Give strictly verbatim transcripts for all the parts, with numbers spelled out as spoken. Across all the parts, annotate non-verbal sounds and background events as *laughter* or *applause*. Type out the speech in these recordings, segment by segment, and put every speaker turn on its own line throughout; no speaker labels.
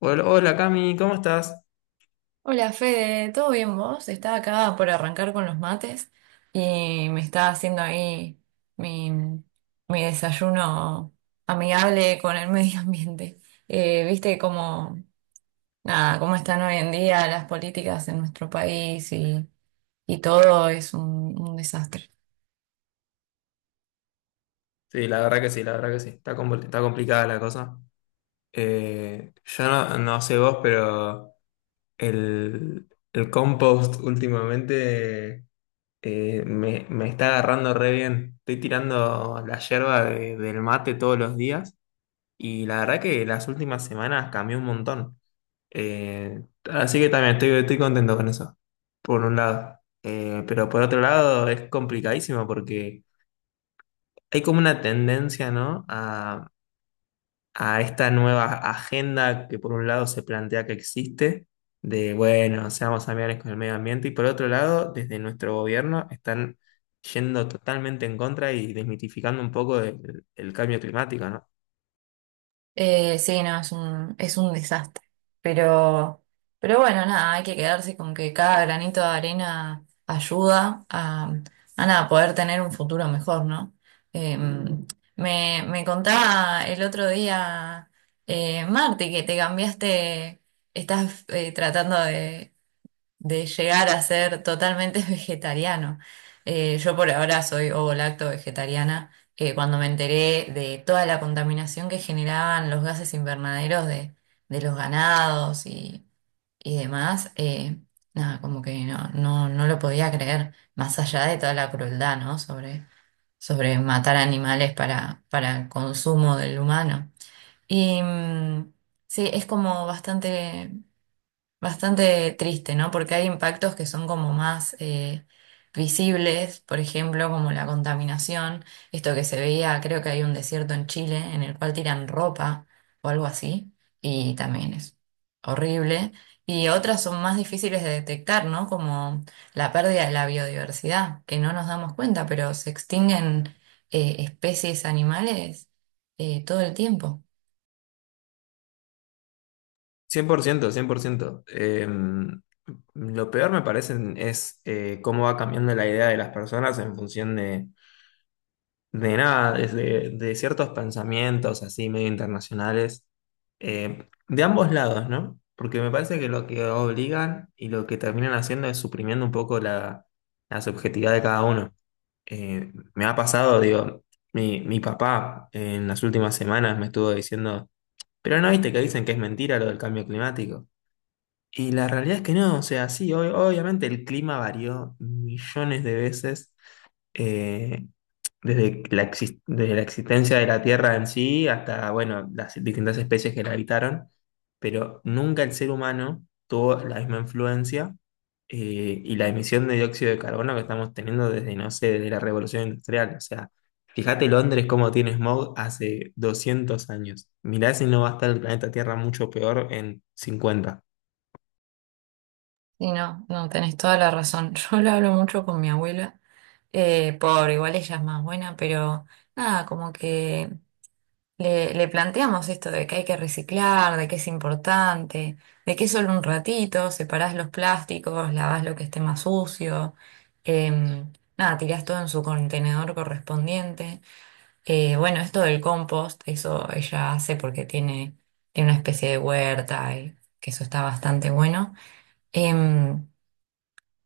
Hola, hola, Cami, ¿cómo estás?
Hola Fede, ¿todo bien vos? Estaba acá por arrancar con los mates y me estaba haciendo ahí mi, mi desayuno amigable con el *laughs* medio ambiente. Eh, viste cómo, nada, cómo están hoy en día las políticas en nuestro país y, y todo es un un desastre.
Sí, la verdad que sí, la verdad que sí. Está, compl- está complicada la cosa. Eh, yo no, no sé vos, pero el, el compost últimamente eh, me, me está agarrando re bien. Estoy tirando la yerba de- del mate todos los días y la verdad que las últimas semanas cambió un montón. Eh, Así que también estoy, estoy contento con eso, por un lado. Eh, pero por otro lado es complicadísimo porque hay como una tendencia, ¿no? A, a esta nueva agenda que por un lado se plantea que existe, de, bueno, seamos amigables con el medio ambiente, y por otro lado, desde nuestro gobierno están yendo totalmente en contra y desmitificando un poco el, el cambio climático, ¿no?
Eh, sí, no, es un, es un desastre. Pero, pero bueno, nada, hay que quedarse con que cada granito de arena ayuda a, a nada, poder tener un futuro mejor, ¿no? Eh, me, me contaba el otro día, eh, Marti, que te cambiaste, estás eh, tratando de de llegar a ser totalmente *laughs* vegetariano. Eh, yo por ahora soy ovo-lacto vegetariana. Eh, cuando me enteré de toda la contaminación que generaban los gases invernaderos de, de los ganados y, y demás, eh, nada, como que no, no, no lo podía creer, más allá de toda la crueldad, ¿no? Sobre, sobre matar animales para, para el consumo del humano. Y mm, sí, es como bastante Bastante triste, ¿no? Porque hay impactos que son como más eh, visibles, por ejemplo, como la contaminación, esto que se veía, creo que hay un desierto en Chile en el cual tiran ropa o algo así, y también es horrible. Y otras son más difíciles de detectar, ¿no? Como la pérdida de la biodiversidad, que no nos damos cuenta, pero se extinguen eh, especies animales eh, todo el tiempo.
cien por ciento, cien por ciento. Eh, lo peor me parece es eh, cómo va cambiando la idea de las personas en función de de nada, desde, de ciertos pensamientos así medio internacionales, eh, de ambos lados, ¿no? Porque me parece que lo que obligan y lo que terminan haciendo es suprimiendo un poco la, la subjetividad de cada uno. Eh, me ha pasado, digo, mi, mi papá en las últimas semanas me estuvo diciendo, pero no viste que dicen que es mentira lo del cambio climático. Y la realidad es que no, o sea, sí, ob- obviamente el clima varió millones de veces. Eh, desde la, exis- Desde la existencia de la Tierra en sí hasta, bueno, las distintas especies que la habitaron, pero nunca el ser humano tuvo la misma influencia eh, y la emisión de dióxido de carbono que estamos teniendo desde, no sé, desde la Revolución Industrial. O sea, fíjate Londres cómo tiene smog hace doscientos años. Mirá si no va a estar el planeta Tierra mucho peor en cincuenta.
Y no, no, tenés toda la razón. *laughs* Yo lo hablo mucho con mi abuela, eh, por igual ella es más buena, pero nada, como que le, le planteamos esto de que hay que reciclar, de que es importante, de que es solo un ratito, separás los plásticos, lavás lo que esté más sucio, em, nada, tirás todo en su contenedor correspondiente. Eh, bueno, esto del compost, eso ella hace porque tiene, tiene una especie de huerta y que eso está bastante bueno. Em,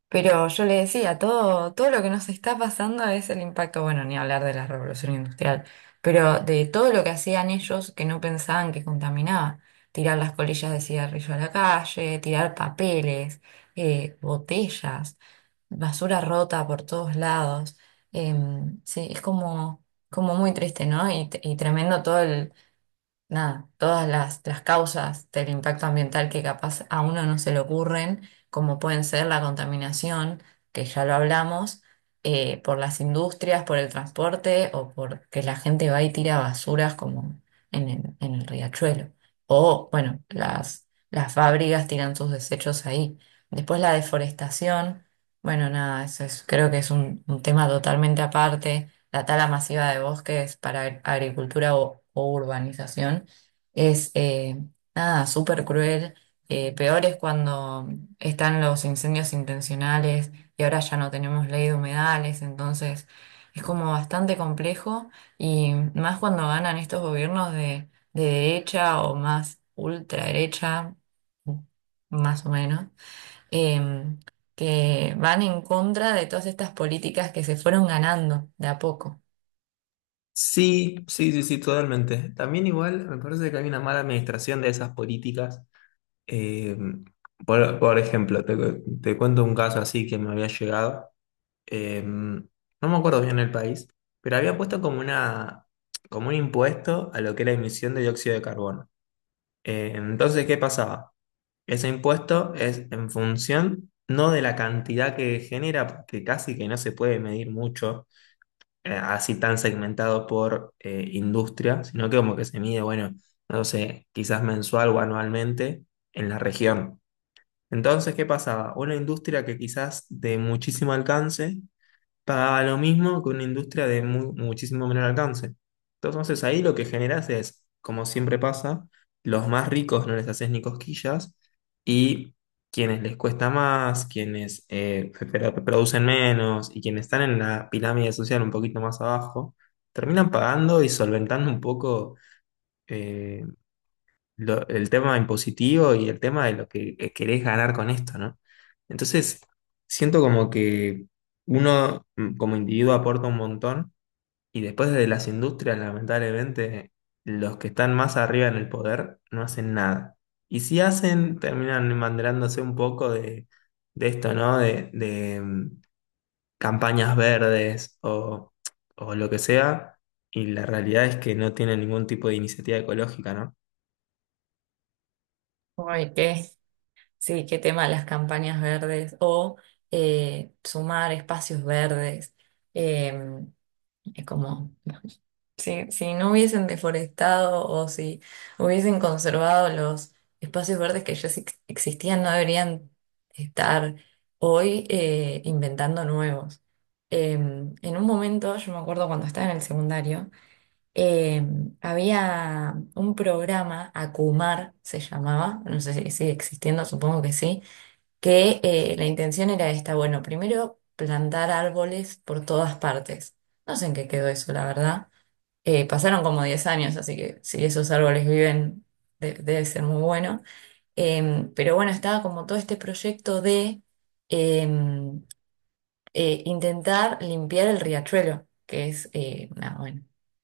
pero yo le decía, todo, todo lo que nos está pasando es el impacto, bueno, ni hablar de la revolución industrial, pero de todo lo que hacían ellos que no pensaban que contaminaba. Tirar las colillas de cigarrillo a la calle, tirar papeles, eh, botellas, basura rota por todos lados. Em, sí, es como, como muy triste, ¿no? Y, y tremendo todo nada, todas las, las causas del impacto ambiental que capaz a uno no se le ocurren, como pueden ser la contaminación, que ya lo hablamos, eh, por las industrias, por el transporte o porque la gente va y tira basuras como en el, en el riachuelo. O, bueno, las, las fábricas tiran sus desechos ahí. Después la deforestación, bueno, nada, eso es, creo que es un, un tema totalmente aparte la tala masiva de bosques para ag- agricultura o, o urbanización es eh, nada, súper cruel. Eh, peor es cuando están los incendios intencionales y ahora ya no tenemos ley de humedales, entonces es como bastante complejo y más cuando ganan estos gobiernos de, de derecha o más ultraderecha, más o menos. em, que van en contra de todas estas políticas que se fueron ganando de a poco.
Sí, sí, sí, sí, totalmente. También igual me parece que hay una mala administración de esas políticas. Eh, por, por ejemplo, te, cu- te cuento un caso así que me había llegado. Eh, no me acuerdo bien el país, pero había puesto como una, como un impuesto a lo que era emisión de dióxido de carbono. Eh, entonces, ¿qué pasaba? Ese impuesto es en función no de la cantidad que genera, porque casi que no se puede medir mucho, eh, así tan segmentado por eh, industria, sino que como que se mide, bueno, no sé, quizás mensual o anualmente en la región. Entonces, ¿qué pasaba? Una industria que quizás de muchísimo alcance pagaba lo mismo que una industria de mu- muchísimo menor alcance. Entonces, ahí lo que generas es, como siempre pasa, los más ricos no les haces ni cosquillas y quienes les cuesta más, quienes eh, pe- pero- producen menos y quienes están en la pirámide social un poquito más abajo, terminan pagando y solventando un poco eh, lo- el tema impositivo y el tema de lo que, que querés ganar con esto, ¿no? Entonces, siento como que uno, mm, como individuo, aporta un montón y después desde las industrias, lamentablemente, los que están más arriba en el poder no hacen nada. Y si hacen, terminan embanderándose un poco de, de esto, ¿no? De, de, mm, campañas verdes o, o lo que sea. Y la realidad es que no tienen ningún tipo de iniciativa ecológica, ¿no?
Ay, qué, sí, qué tema las campañas verdes o eh, sumar espacios verdes. Eh, es como, si, si no hubiesen deforestado o si hubiesen conservado los espacios verdes que ya ex- existían, no deberían estar hoy eh, inventando nuevos. Eh, en un momento, yo me acuerdo cuando estaba en el secundario, eh, había un programa, Acumar se llamaba, no sé si sigue existiendo, supongo que sí, que eh, la intención era esta, bueno, primero plantar árboles por todas partes. No sé en qué quedó eso, la verdad. Eh, pasaron como diez años, así que si esos árboles viven, de- debe ser muy bueno. Em, pero bueno, estaba como todo este proyecto de... em, eh, intentar limpiar el riachuelo, que es, eh, nada, bueno,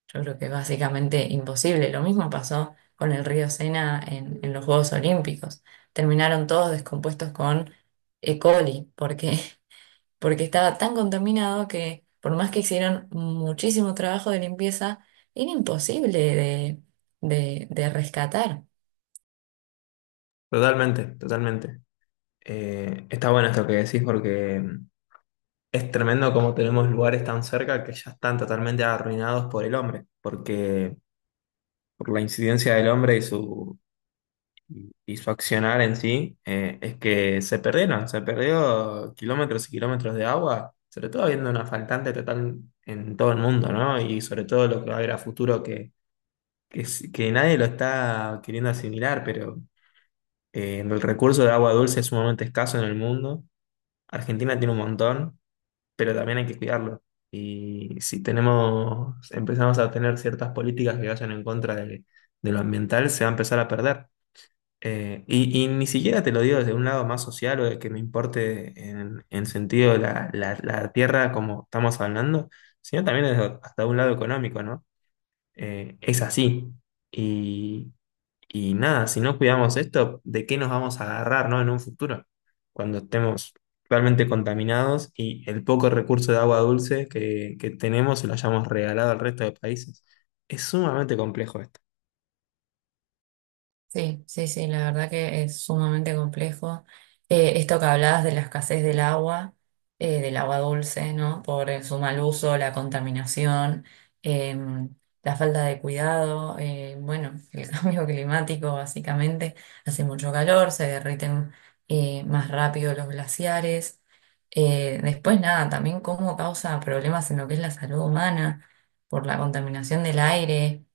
yo creo que es básicamente imposible. Lo mismo pasó con el río Sena en, en los Juegos Olímpicos. Terminaron todos descompuestos con E. coli, porque, *laughs* porque estaba tan contaminado que por más que hicieron muchísimo trabajo de limpieza, era imposible de, de de rescatar.
Totalmente, totalmente. Eh, está bueno esto que decís porque, mm, es tremendo como tenemos lugares tan cerca que ya están totalmente arruinados por el hombre, porque por la incidencia del hombre y su, y, y su accionar en sí. Eh, es que se perdieron, se perdió kilómetros y kilómetros de agua, sobre todo habiendo una faltante total en todo el mundo, ¿no? Y sobre todo lo que va a haber a futuro que, que, s- que nadie lo está queriendo asimilar, pero eh, el recurso de agua dulce es sumamente escaso en el mundo. Argentina tiene un montón, pero también hay que cuidarlo. Y si tenemos, empezamos a tener ciertas políticas que vayan en contra de, de lo ambiental, se va a empezar a perder. Eh, y, y ni siquiera te lo digo desde un lado más social o de que me importe en, en sentido de la, la, la tierra como estamos hablando, sino también desde hasta un lado económico, ¿no? Eh, es así. Y, y nada, si no cuidamos esto, ¿de qué nos vamos a agarrar, ¿no? en un futuro? Cuando estemos realmente contaminados y el poco recurso de agua dulce que, que tenemos se lo hayamos regalado al resto de países. Es sumamente complejo esto.
Sí, sí, sí, la verdad que es sumamente complejo. Eh, esto que hablabas de la escasez del agua, eh, del agua dulce, ¿no? Por el- su mal uso, la contaminación, eh, la falta de cuidado, eh, bueno, el *laughs* cambio climático básicamente. Hace mucho calor, se derriten eh, más rápido los glaciares. Eh, después, nada, también cómo causa problemas en lo que es la salud humana, por la contaminación del aire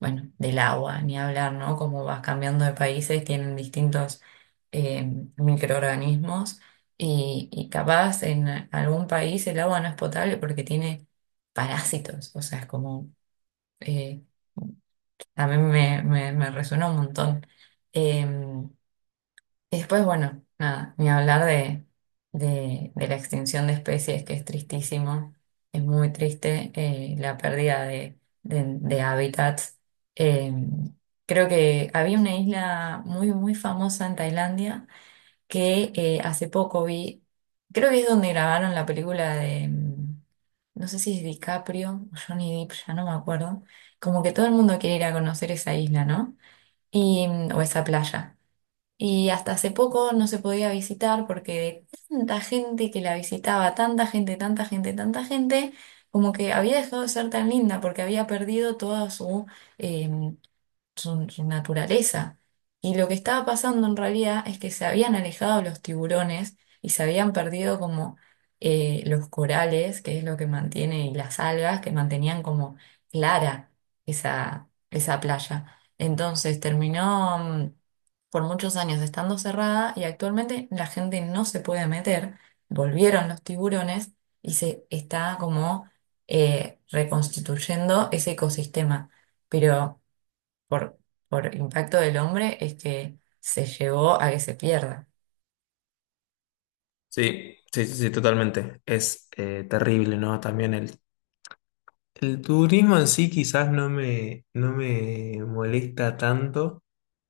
bueno, del agua, ni hablar, ¿no? Como vas cambiando de países, tienen distintos eh, microorganismos y, y capaz en algún país el agua no es potable porque tiene parásitos, o sea, es como, eh, a mí me, me, me resuena un montón. Eh, y después, bueno, nada, ni hablar de, de, de la extinción de especies, que es tristísimo, es muy triste eh, la pérdida de, de, de hábitats. Eh, creo que había una isla muy, muy famosa en Tailandia que eh, hace poco vi, creo que es donde grabaron la película de, mm, no sé si es DiCaprio o Johnny Depp, ya no me acuerdo, como que todo el mundo quiere ir a conocer esa isla, ¿no? Y, mm, o esa playa. Y hasta hace poco no se podía visitar porque de tanta gente que la visitaba, tanta gente, tanta gente, tanta gente, como que había dejado de ser tan linda porque había perdido toda su, em, su, su naturaleza. Y lo que estaba pasando en realidad es que se habían alejado los tiburones y se habían perdido como eh, los corales, que es lo que mantiene, y las algas que mantenían como clara esa, esa playa. Entonces terminó mm, por muchos años estando cerrada y actualmente la gente no se puede meter. Volvieron los tiburones y se está como eh, reconstituyendo ese ecosistema. Pero por, por impacto del hombre es que se llevó a que se pierda.
Sí, sí, sí, sí, totalmente. Es eh, terrible, ¿no? También el, el turismo en sí quizás no me, no me molesta tanto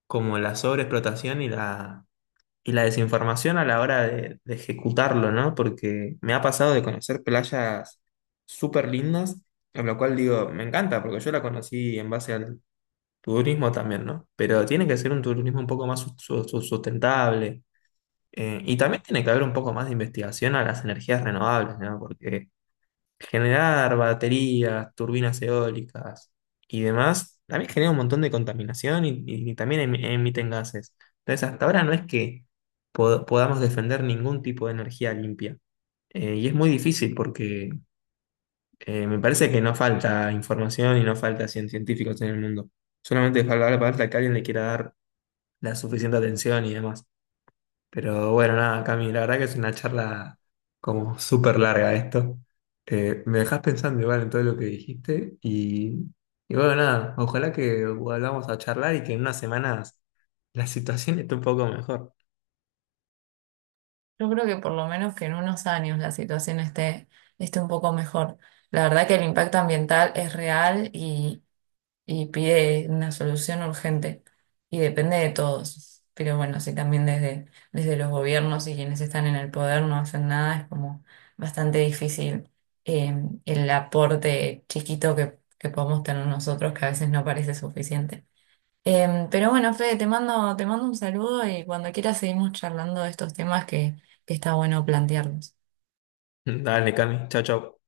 como la sobreexplotación y la y la desinformación a la hora de, de ejecutarlo, ¿no? Porque me ha pasado de conocer playas súper lindas, en lo cual digo, me encanta, porque yo la conocí en base al turismo también, ¿no? Pero tiene que ser un turismo un poco más su- su- su- sustentable. eh, y también tiene que haber un poco más de investigación a las energías renovables, ¿no? Porque generar baterías, turbinas eólicas y demás, también genera un montón de contaminación y, y también em- emiten gases. Entonces, hasta ahora no es que pod- podamos defender ningún tipo de energía limpia. Eh, y es muy difícil porque eh, me parece que no falta información y no falta cien- científicos en el mundo. Solamente falta, falta que alguien le quiera dar la suficiente atención y demás. Pero bueno, nada, Cami, la verdad que es una charla como súper larga esto. Eh, me dejás pensando igual en todo lo que dijiste y, y bueno, nada, ojalá que volvamos a charlar y que en unas semanas la situación esté un poco mejor.
Yo creo que por lo menos que en unos años la situación esté, esté un poco mejor. La verdad que el impacto ambiental es real y, y pide una solución urgente y depende de todos. Pero bueno, si también desde, desde los gobiernos y quienes están en el poder no hacen nada, es como bastante difícil eh, el aporte chiquito que, que podemos tener nosotros, que a veces no parece suficiente. Em, pero bueno, Fede, te mando, te mando un saludo y cuando quieras seguimos charlando de estos temas que, que está bueno plantearlos.
*laughs* Dale, Cami, chao, chao.